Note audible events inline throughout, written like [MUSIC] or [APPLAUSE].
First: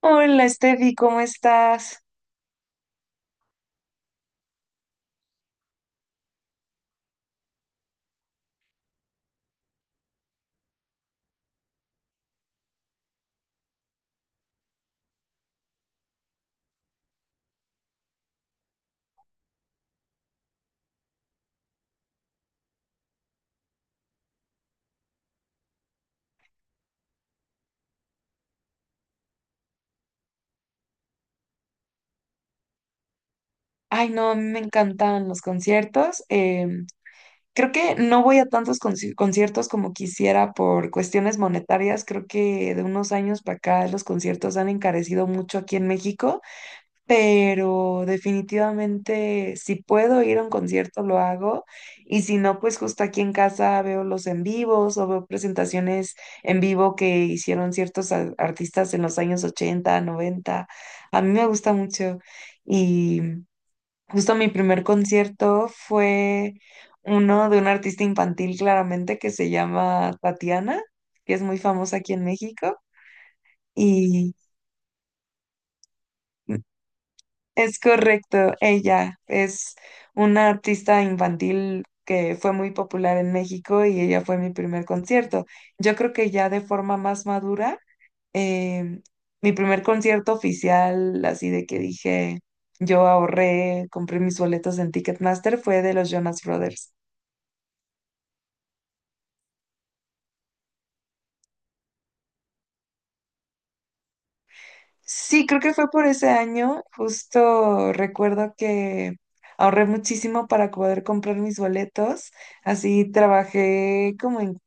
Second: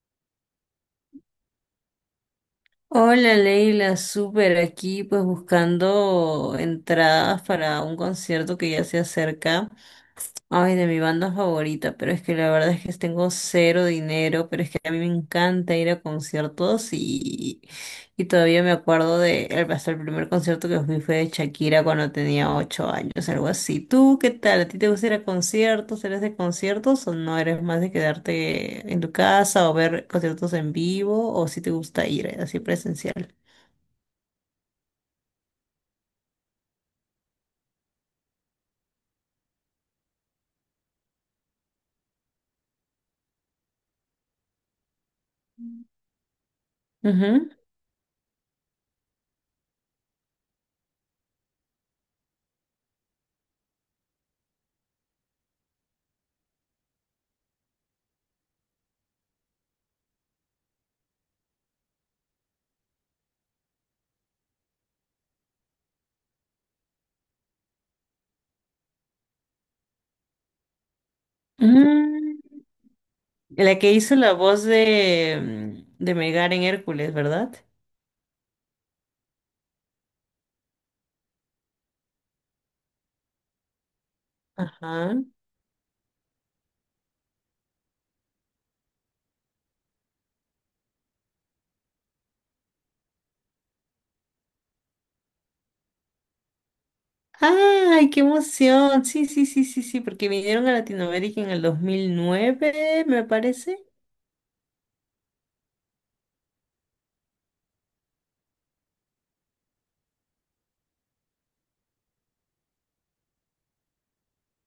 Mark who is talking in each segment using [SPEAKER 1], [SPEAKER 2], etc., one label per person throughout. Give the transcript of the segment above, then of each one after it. [SPEAKER 1] Hola, Steffi, ¿cómo estás?
[SPEAKER 2] Hola Leila, súper aquí pues buscando entradas para un concierto que ya se acerca. Ay, de mi banda favorita, pero es que la verdad es que tengo cero dinero, pero es que a mí me encanta ir a conciertos y todavía me acuerdo hasta el primer concierto que fui fue de Shakira cuando tenía 8 años, algo así. ¿Tú qué tal? ¿A ti te gusta ir a conciertos? ¿Eres de conciertos o no eres más de quedarte en tu casa o ver conciertos en vivo o si te gusta ir así presencial?
[SPEAKER 1] Ay, no, a mí me encantan los conciertos. Creo que no voy a tantos conciertos como quisiera por cuestiones monetarias. Creo que de unos años para acá los conciertos han encarecido mucho aquí en México,
[SPEAKER 2] Ujú.
[SPEAKER 1] pero definitivamente si puedo ir a un concierto lo hago, y si no, pues justo aquí en casa veo los en vivos o veo presentaciones en vivo que hicieron ciertos artistas en los años 80 90. A mí me gusta mucho. Y justo mi primer concierto fue uno de un artista infantil, claramente, que se llama Tatiana, que es muy famosa aquí en
[SPEAKER 2] Mm,
[SPEAKER 1] México.
[SPEAKER 2] La que hizo la
[SPEAKER 1] Y...
[SPEAKER 2] voz de Megar en Hércules, ¿verdad?
[SPEAKER 1] es correcto, ella es una artista infantil que fue muy popular en México y ella fue mi primer
[SPEAKER 2] Ajá.
[SPEAKER 1] concierto. Yo creo que ya de forma más madura, eh, mi primer concierto oficial, así de que dije, yo ahorré, compré mis boletos en Ticketmaster, fue de los Jonas Brothers.
[SPEAKER 2] ¡Ay, qué emoción! Sí, sí, sí, sí, sí, porque vinieron a Latinoamérica en el 2009, me parece.
[SPEAKER 1] Sí, creo que fue por ese año. Justo recuerdo que ahorré muchísimo para poder comprar mis boletos. Así trabajé como en,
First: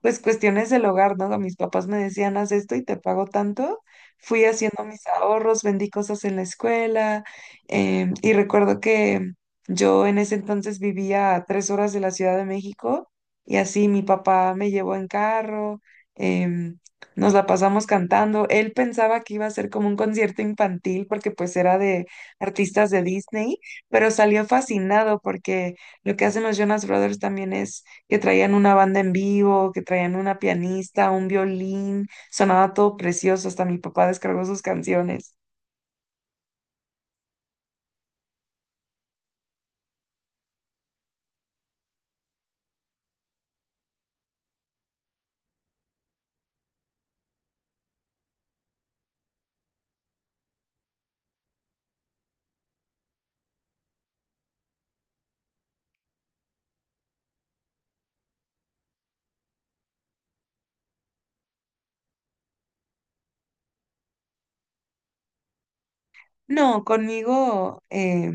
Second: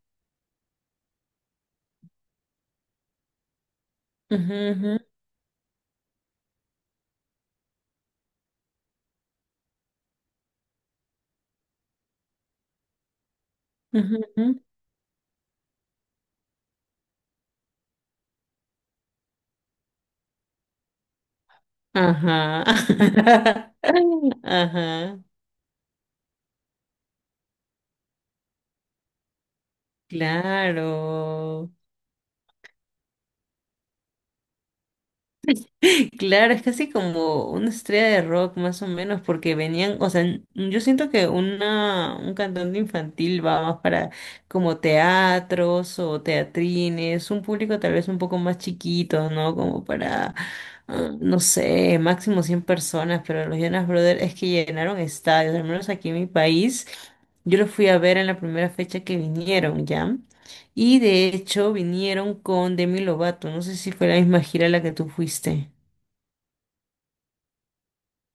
[SPEAKER 1] pues, cuestiones del hogar, ¿no? Mis papás me decían, haz esto y te pago tanto. Fui
[SPEAKER 2] Ujú,
[SPEAKER 1] haciendo
[SPEAKER 2] ujú,
[SPEAKER 1] mis ahorros, vendí cosas en la escuela, y recuerdo que yo en ese entonces vivía a 3 horas de la Ciudad de México, y así mi
[SPEAKER 2] ujú,
[SPEAKER 1] papá
[SPEAKER 2] ujú.
[SPEAKER 1] me llevó en carro. em, Nos la pasamos cantando. Él pensaba que iba a ser como un concierto infantil, porque pues era de
[SPEAKER 2] Ajá.
[SPEAKER 1] artistas de Disney,
[SPEAKER 2] [LAUGHS]
[SPEAKER 1] pero salió fascinado,
[SPEAKER 2] Ajá.
[SPEAKER 1] porque lo que hacen los Jonas Brothers también es que traían una banda en vivo, que traían una pianista, un
[SPEAKER 2] Claro.
[SPEAKER 1] violín, sonaba todo precioso, hasta mi papá descargó sus canciones.
[SPEAKER 2] [LAUGHS] Claro, es casi como una estrella de rock más o menos, porque venían, o sea, yo siento que un cantante infantil va más para como teatros o teatrines, un público tal vez un poco más chiquito, ¿no? Como para, no sé, máximo 100 personas, pero los Jonas Brothers es que llenaron estadios, al menos aquí en mi país, yo los fui a ver en la primera fecha que vinieron, ¿ya? Y de hecho vinieron con Demi Lovato. No sé si fue la misma gira a la que tú fuiste.
[SPEAKER 1] No, conmigo,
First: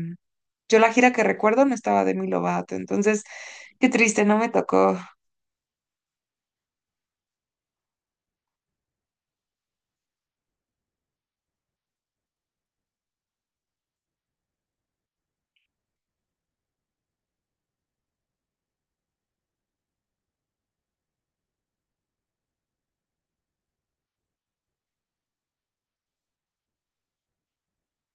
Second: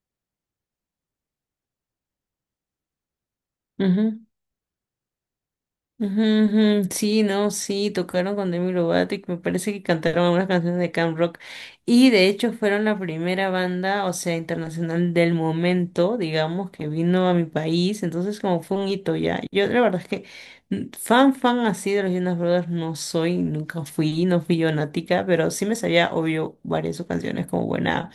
[SPEAKER 1] yo la gira que recuerdo no estaba de Demi Lovato, entonces qué
[SPEAKER 2] Ujú,
[SPEAKER 1] triste, no me tocó.
[SPEAKER 2] ujú, ujú. Sí, no, sí, tocaron con Demi Lovato y me parece que cantaron algunas canciones de Camp Rock. Y de hecho fueron la primera banda, o sea, internacional del momento, digamos, que vino a mi país. Entonces como fue un hito ya. Yo la verdad es que fan, fan así de los Jonas Brothers no soy, nunca fui, no fui yo nática, pero sí me sabía, obvio, varias de sus canciones como buena.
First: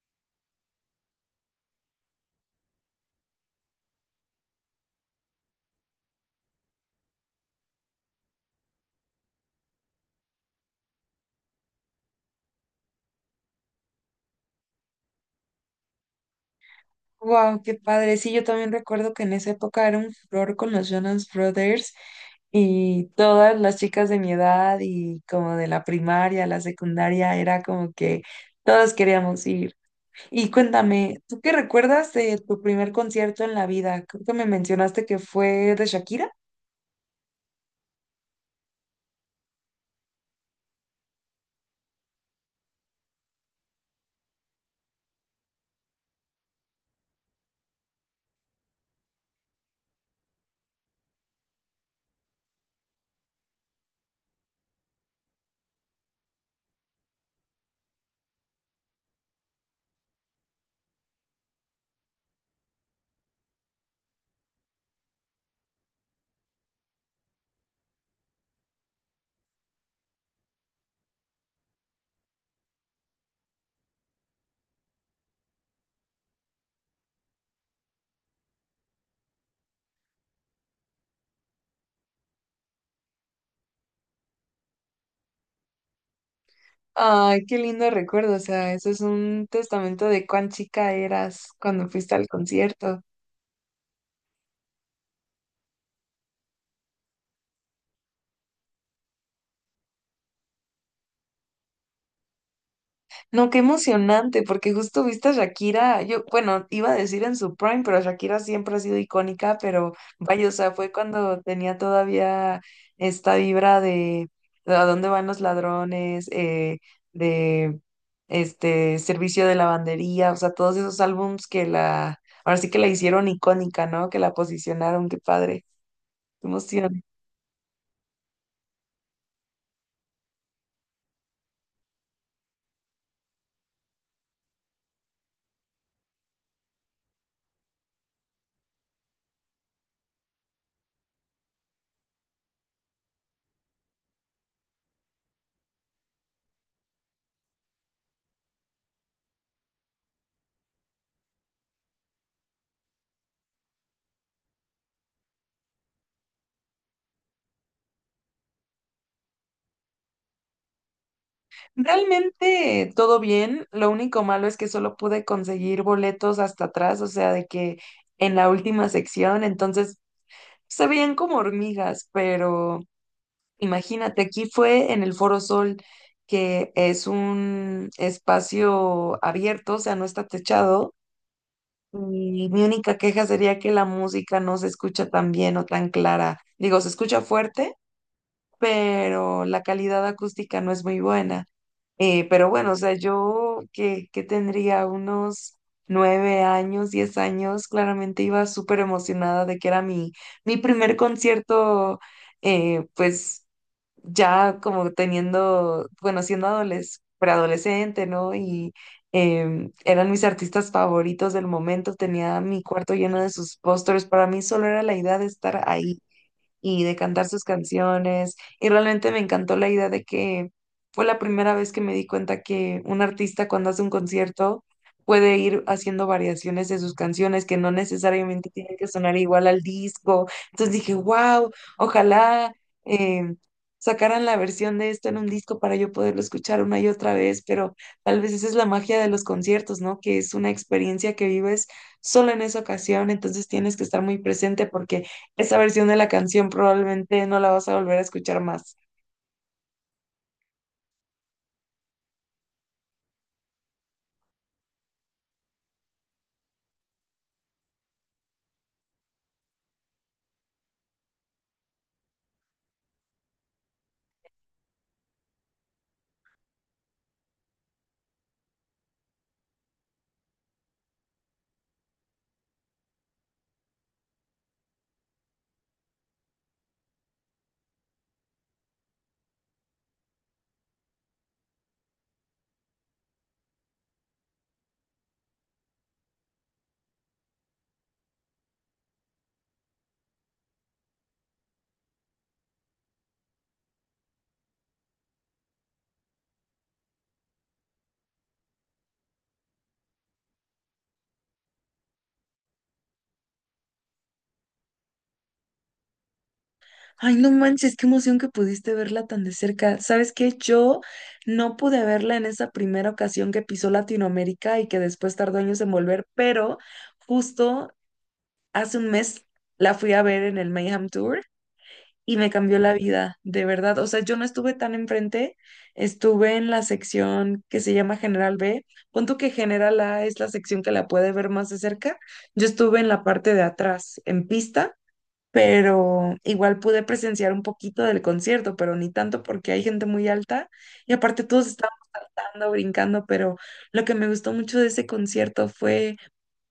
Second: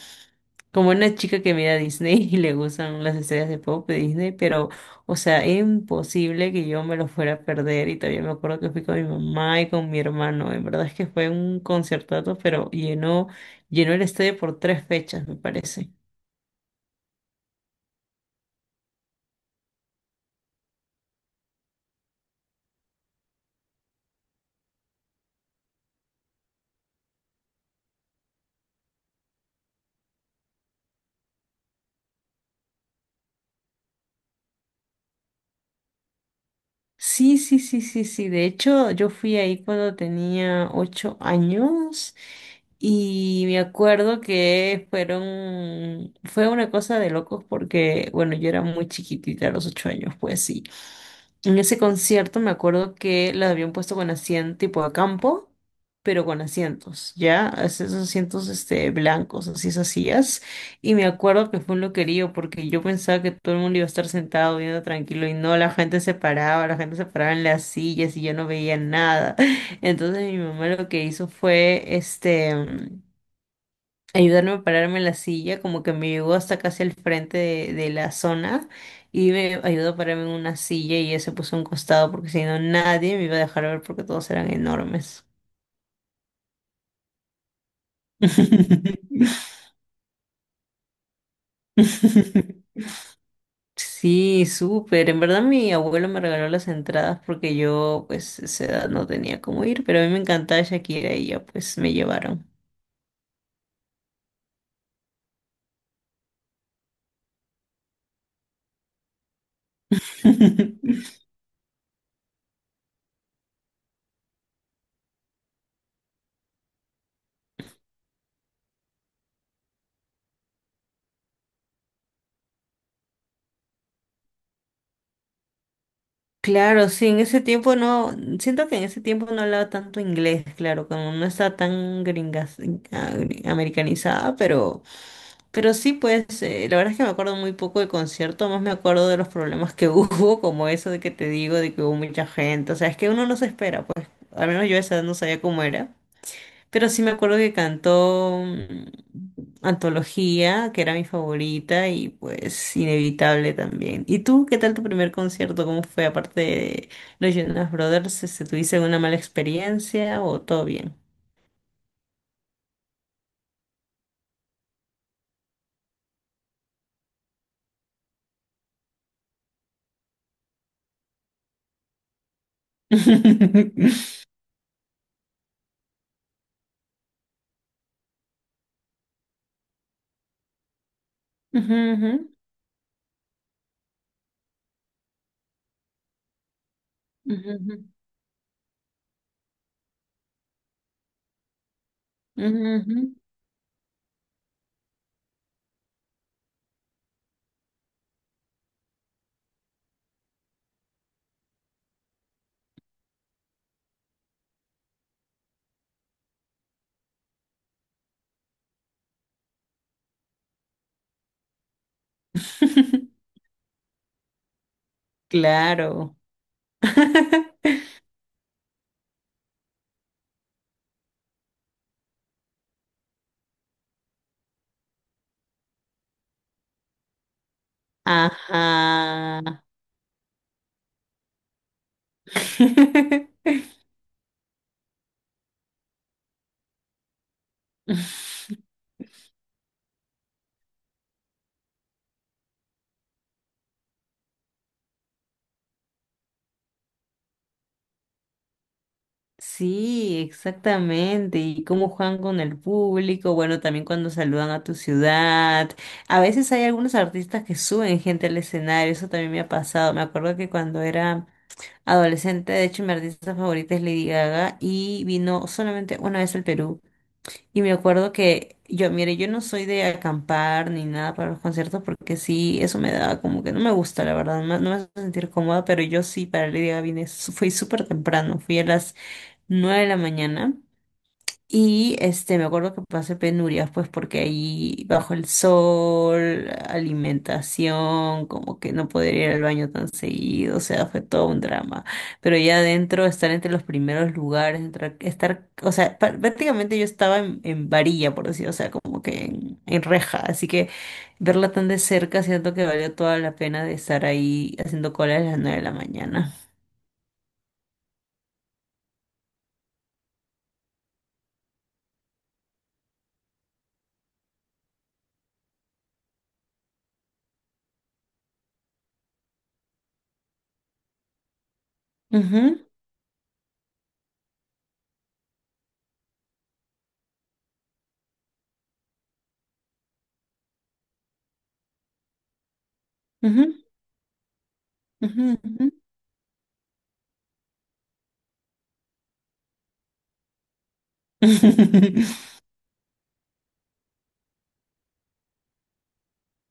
[SPEAKER 2] Como una chica que mira Disney [LAUGHS] y le gustan las estrellas de pop de Disney, pero, o sea, es imposible que yo me lo fuera a perder. Y todavía me acuerdo que fui con mi mamá y con mi hermano. En verdad es que fue un concertazo, pero llenó el estadio por tres fechas, me parece.
[SPEAKER 1] Wow, qué padre. Sí, yo también recuerdo que en esa época era un flor con los Jonas Brothers, y todas las chicas de mi edad y como de la primaria, la secundaria, era como que todos queríamos ir. Y cuéntame, ¿tú qué recuerdas de tu primer concierto en la vida? Creo que me mencionaste que fue de Shakira.
[SPEAKER 2] Sí, sí, sí, sí, sí. De hecho, yo fui ahí cuando tenía 8 años y me acuerdo que fueron, fue una cosa de locos porque, bueno, yo era muy chiquitita a los 8 años, pues sí. En ese concierto me acuerdo que la habían puesto con asiento tipo a campo, pero con asientos, ¿ya? Esos asientos blancos, así esas sillas. Y me acuerdo que fue un loquerío porque yo pensaba que todo el mundo iba a estar sentado viendo tranquilo y no, la gente se paraba, la gente se paraba en las sillas y yo no veía nada. [LAUGHS] Entonces mi mamá lo que hizo fue ayudarme a pararme en la silla, como que me llegó hasta casi al frente de la zona y me ayudó a pararme en una silla y ella se puso a un costado porque si no nadie me iba a dejar ver porque todos eran enormes.
[SPEAKER 1] Ay, qué lindo recuerdo. O sea, eso es un
[SPEAKER 2] [LAUGHS]
[SPEAKER 1] testamento de cuán chica eras cuando fuiste al concierto.
[SPEAKER 2] Sí, súper. En verdad mi abuelo me regaló las entradas porque yo pues a esa edad no tenía cómo ir, pero a mí me encantaba Shakira y ya pues me llevaron.
[SPEAKER 1] No, qué emocionante, porque justo viste a Shakira. Yo, bueno, iba a decir en su prime, pero Shakira siempre ha sido icónica, pero vaya, o sea, fue
[SPEAKER 2] [LAUGHS]
[SPEAKER 1] cuando tenía todavía esta vibra de a dónde van los ladrones, de este servicio de lavandería, o sea, todos esos álbums que la, ahora sí que la hicieron icónica, ¿no? Que la posicionaron. Qué padre, qué
[SPEAKER 2] Claro,
[SPEAKER 1] emoción.
[SPEAKER 2] sí, en ese tiempo no, siento que en ese tiempo no hablaba tanto inglés, claro, como no estaba tan gringas, americanizada, pero sí, pues, la verdad es que me acuerdo muy poco del concierto, más me acuerdo de los problemas que [LAUGHS] hubo, como eso de que te digo, de que hubo mucha gente, o sea, es que uno no se espera, pues, al menos yo a esa edad no sabía cómo era. Pero sí me acuerdo que cantó Antología, que era mi favorita, y pues Inevitable también. ¿Y tú qué tal tu primer concierto? ¿Cómo fue? Aparte de los Jonas Brothers, este, ¿tuviste una mala experiencia o todo bien?
[SPEAKER 1] Realmente todo bien, lo único malo es que solo pude conseguir boletos hasta atrás, o sea, de que en la última sección, entonces se veían como hormigas, pero imagínate, aquí fue en el Foro Sol, que es un espacio abierto, o sea, no está techado,
[SPEAKER 2] [LAUGHS] Ujú,
[SPEAKER 1] y mi única queja sería que la música no se escucha tan bien o tan clara. Digo, se escucha fuerte,
[SPEAKER 2] ujú,
[SPEAKER 1] pero la calidad acústica no es muy buena.
[SPEAKER 2] ujú,
[SPEAKER 1] Pero bueno, o
[SPEAKER 2] ujú,
[SPEAKER 1] sea,
[SPEAKER 2] ujú.
[SPEAKER 1] yo que tendría unos 9 años, 10 años, claramente iba súper emocionada de que era mi, mi primer concierto. Pues ya como teniendo, bueno, siendo preadolescente, ¿no? Y eran mis artistas favoritos del momento, tenía mi cuarto lleno
[SPEAKER 2] [LAUGHS]
[SPEAKER 1] de sus pósters. Para mí solo era la idea de estar ahí
[SPEAKER 2] Claro.
[SPEAKER 1] y de cantar sus
[SPEAKER 2] [LAUGHS]
[SPEAKER 1] canciones. Y realmente me encantó la idea de que fue la primera vez que me di cuenta que un artista, cuando hace un concierto, puede ir haciendo variaciones de sus canciones que no necesariamente tienen que sonar igual
[SPEAKER 2] Ajá.
[SPEAKER 1] al disco. Entonces dije, wow, ojalá eh,
[SPEAKER 2] [LAUGHS]
[SPEAKER 1] sacaran la versión de esto en un disco para yo poderlo escuchar una y otra vez, pero tal vez esa es la
[SPEAKER 2] [LAUGHS]
[SPEAKER 1] magia de los conciertos, ¿no? Que es una experiencia que vives solo en esa ocasión, entonces tienes que estar muy presente porque esa versión de la canción probablemente no la vas a volver a escuchar más.
[SPEAKER 2] Sí, exactamente. Y cómo juegan con el público, bueno, también cuando saludan a tu ciudad. A veces hay algunos artistas que suben gente al escenario, eso también me ha pasado. Me acuerdo que cuando era adolescente, de hecho, mi artista favorita es Lady Gaga y vino solamente una vez al Perú. Y me acuerdo que yo, mire, yo no soy de acampar ni nada para los conciertos porque sí, eso me da como que no me gusta, la verdad, no me hace sentir cómoda, pero yo sí, para Lady Gaga vine, fui súper temprano, fui a las 9 de la mañana. Y este, me acuerdo que pasé penurias, pues porque ahí bajo el sol, alimentación, como que no poder ir al baño tan seguido, o sea, fue todo un drama. Pero ya adentro, estar entre los primeros lugares, estar, o sea, prácticamente yo estaba en varilla, por decir, o sea, como que en reja. Así que verla tan de cerca, siento que valió toda la pena de estar ahí haciendo cola a las 9 de la mañana.
[SPEAKER 1] Ay, no manches, qué emoción que pudiste verla tan de cerca. ¿Sabes qué? Yo no pude verla en esa primera ocasión que pisó Latinoamérica y que después tardó años en volver, pero justo hace un mes la fui a ver en el Mayhem Tour y me cambió
[SPEAKER 2] Ujú,
[SPEAKER 1] la vida, de verdad. O sea, yo no estuve tan enfrente, estuve en la sección que se llama General B. Punto que General A es la sección que la puede ver más de cerca. Yo estuve en la parte de
[SPEAKER 2] ujú,
[SPEAKER 1] atrás, en pista,
[SPEAKER 2] ujú, ujú.
[SPEAKER 1] pero igual pude presenciar un poquito del concierto, pero ni tanto porque hay gente muy alta y aparte todos estábamos
[SPEAKER 2] [LAUGHS]
[SPEAKER 1] saltando, brincando, pero lo que me gustó mucho de ese concierto fue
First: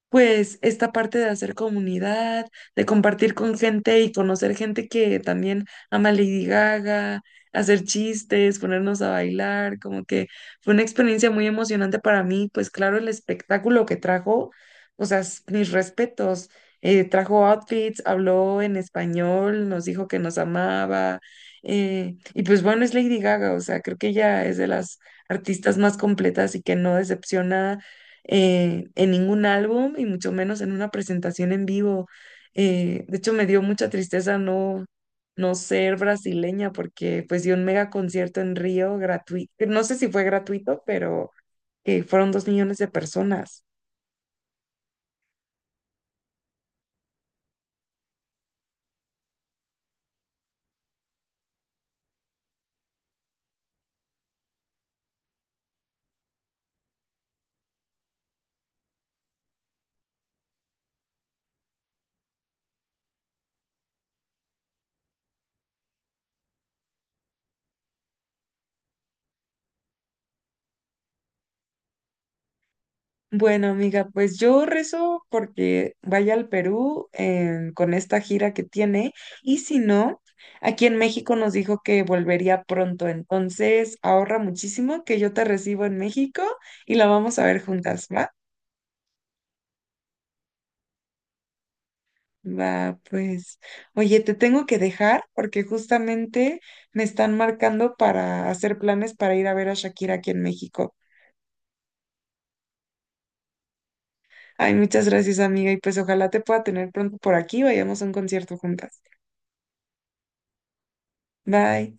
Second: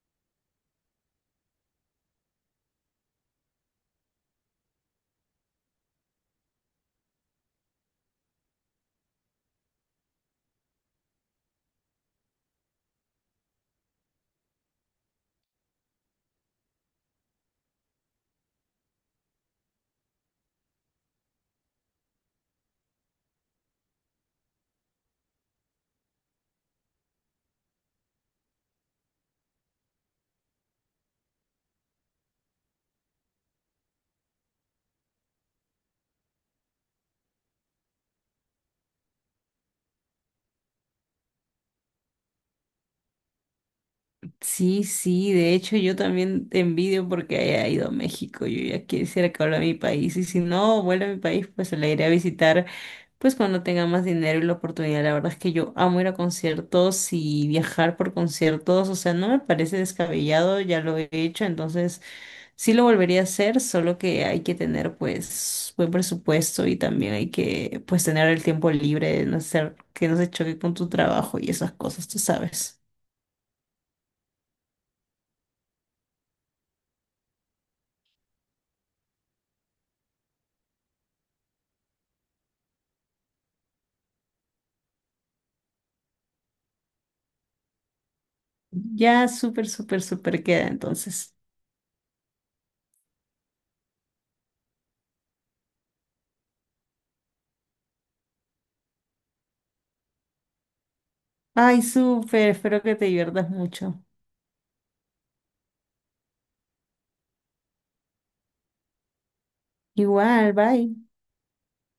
[SPEAKER 1] pues esta parte de hacer comunidad, de compartir con gente y conocer gente que también ama Lady Gaga, hacer chistes, ponernos a bailar, como que fue una experiencia muy emocionante para mí. Pues claro, el espectáculo que trajo, o sea, mis respetos. Trajo outfits, habló en español, nos dijo que nos amaba. Y pues bueno, es Lady Gaga. O sea, creo que ella es de las artistas más completas y que no decepciona en ningún álbum y mucho menos en una presentación en vivo. De hecho, me dio mucha tristeza no ser brasileña, porque pues dio un mega concierto en Río gratuito. No sé si fue gratuito, pero que fueron 2 millones de personas.
[SPEAKER 2] Sí, sí, de hecho yo también te envidio porque haya ido a México, yo ya quisiera que vuelva a mi país y si no vuelve a mi país pues la iré a visitar pues cuando tenga más dinero y la oportunidad, la verdad es que yo amo ir a conciertos y viajar por conciertos, o sea, no me parece descabellado, ya lo he hecho, entonces sí lo volvería a hacer, solo que hay que tener pues buen presupuesto y también hay que pues tener el tiempo libre de no hacer que no se choque con tu trabajo y esas cosas, tú sabes.
[SPEAKER 1] Bueno, amiga, pues yo rezo porque vaya al Perú con esta gira que tiene, y si no, aquí en México nos dijo que volvería pronto, entonces ahorra muchísimo que yo te recibo en México y la vamos a ver juntas, ¿va?
[SPEAKER 2] Ya súper, súper, súper queda entonces.
[SPEAKER 1] Va, pues, oye, te tengo que dejar porque justamente me están marcando para hacer planes para ir a ver a Shakira aquí en México.
[SPEAKER 2] Ay, súper, espero que te diviertas mucho.
[SPEAKER 1] Ay, muchas gracias, amiga, y pues ojalá te pueda tener pronto por aquí, vayamos a un concierto juntas.
[SPEAKER 2] Igual, bye.
[SPEAKER 1] Bye.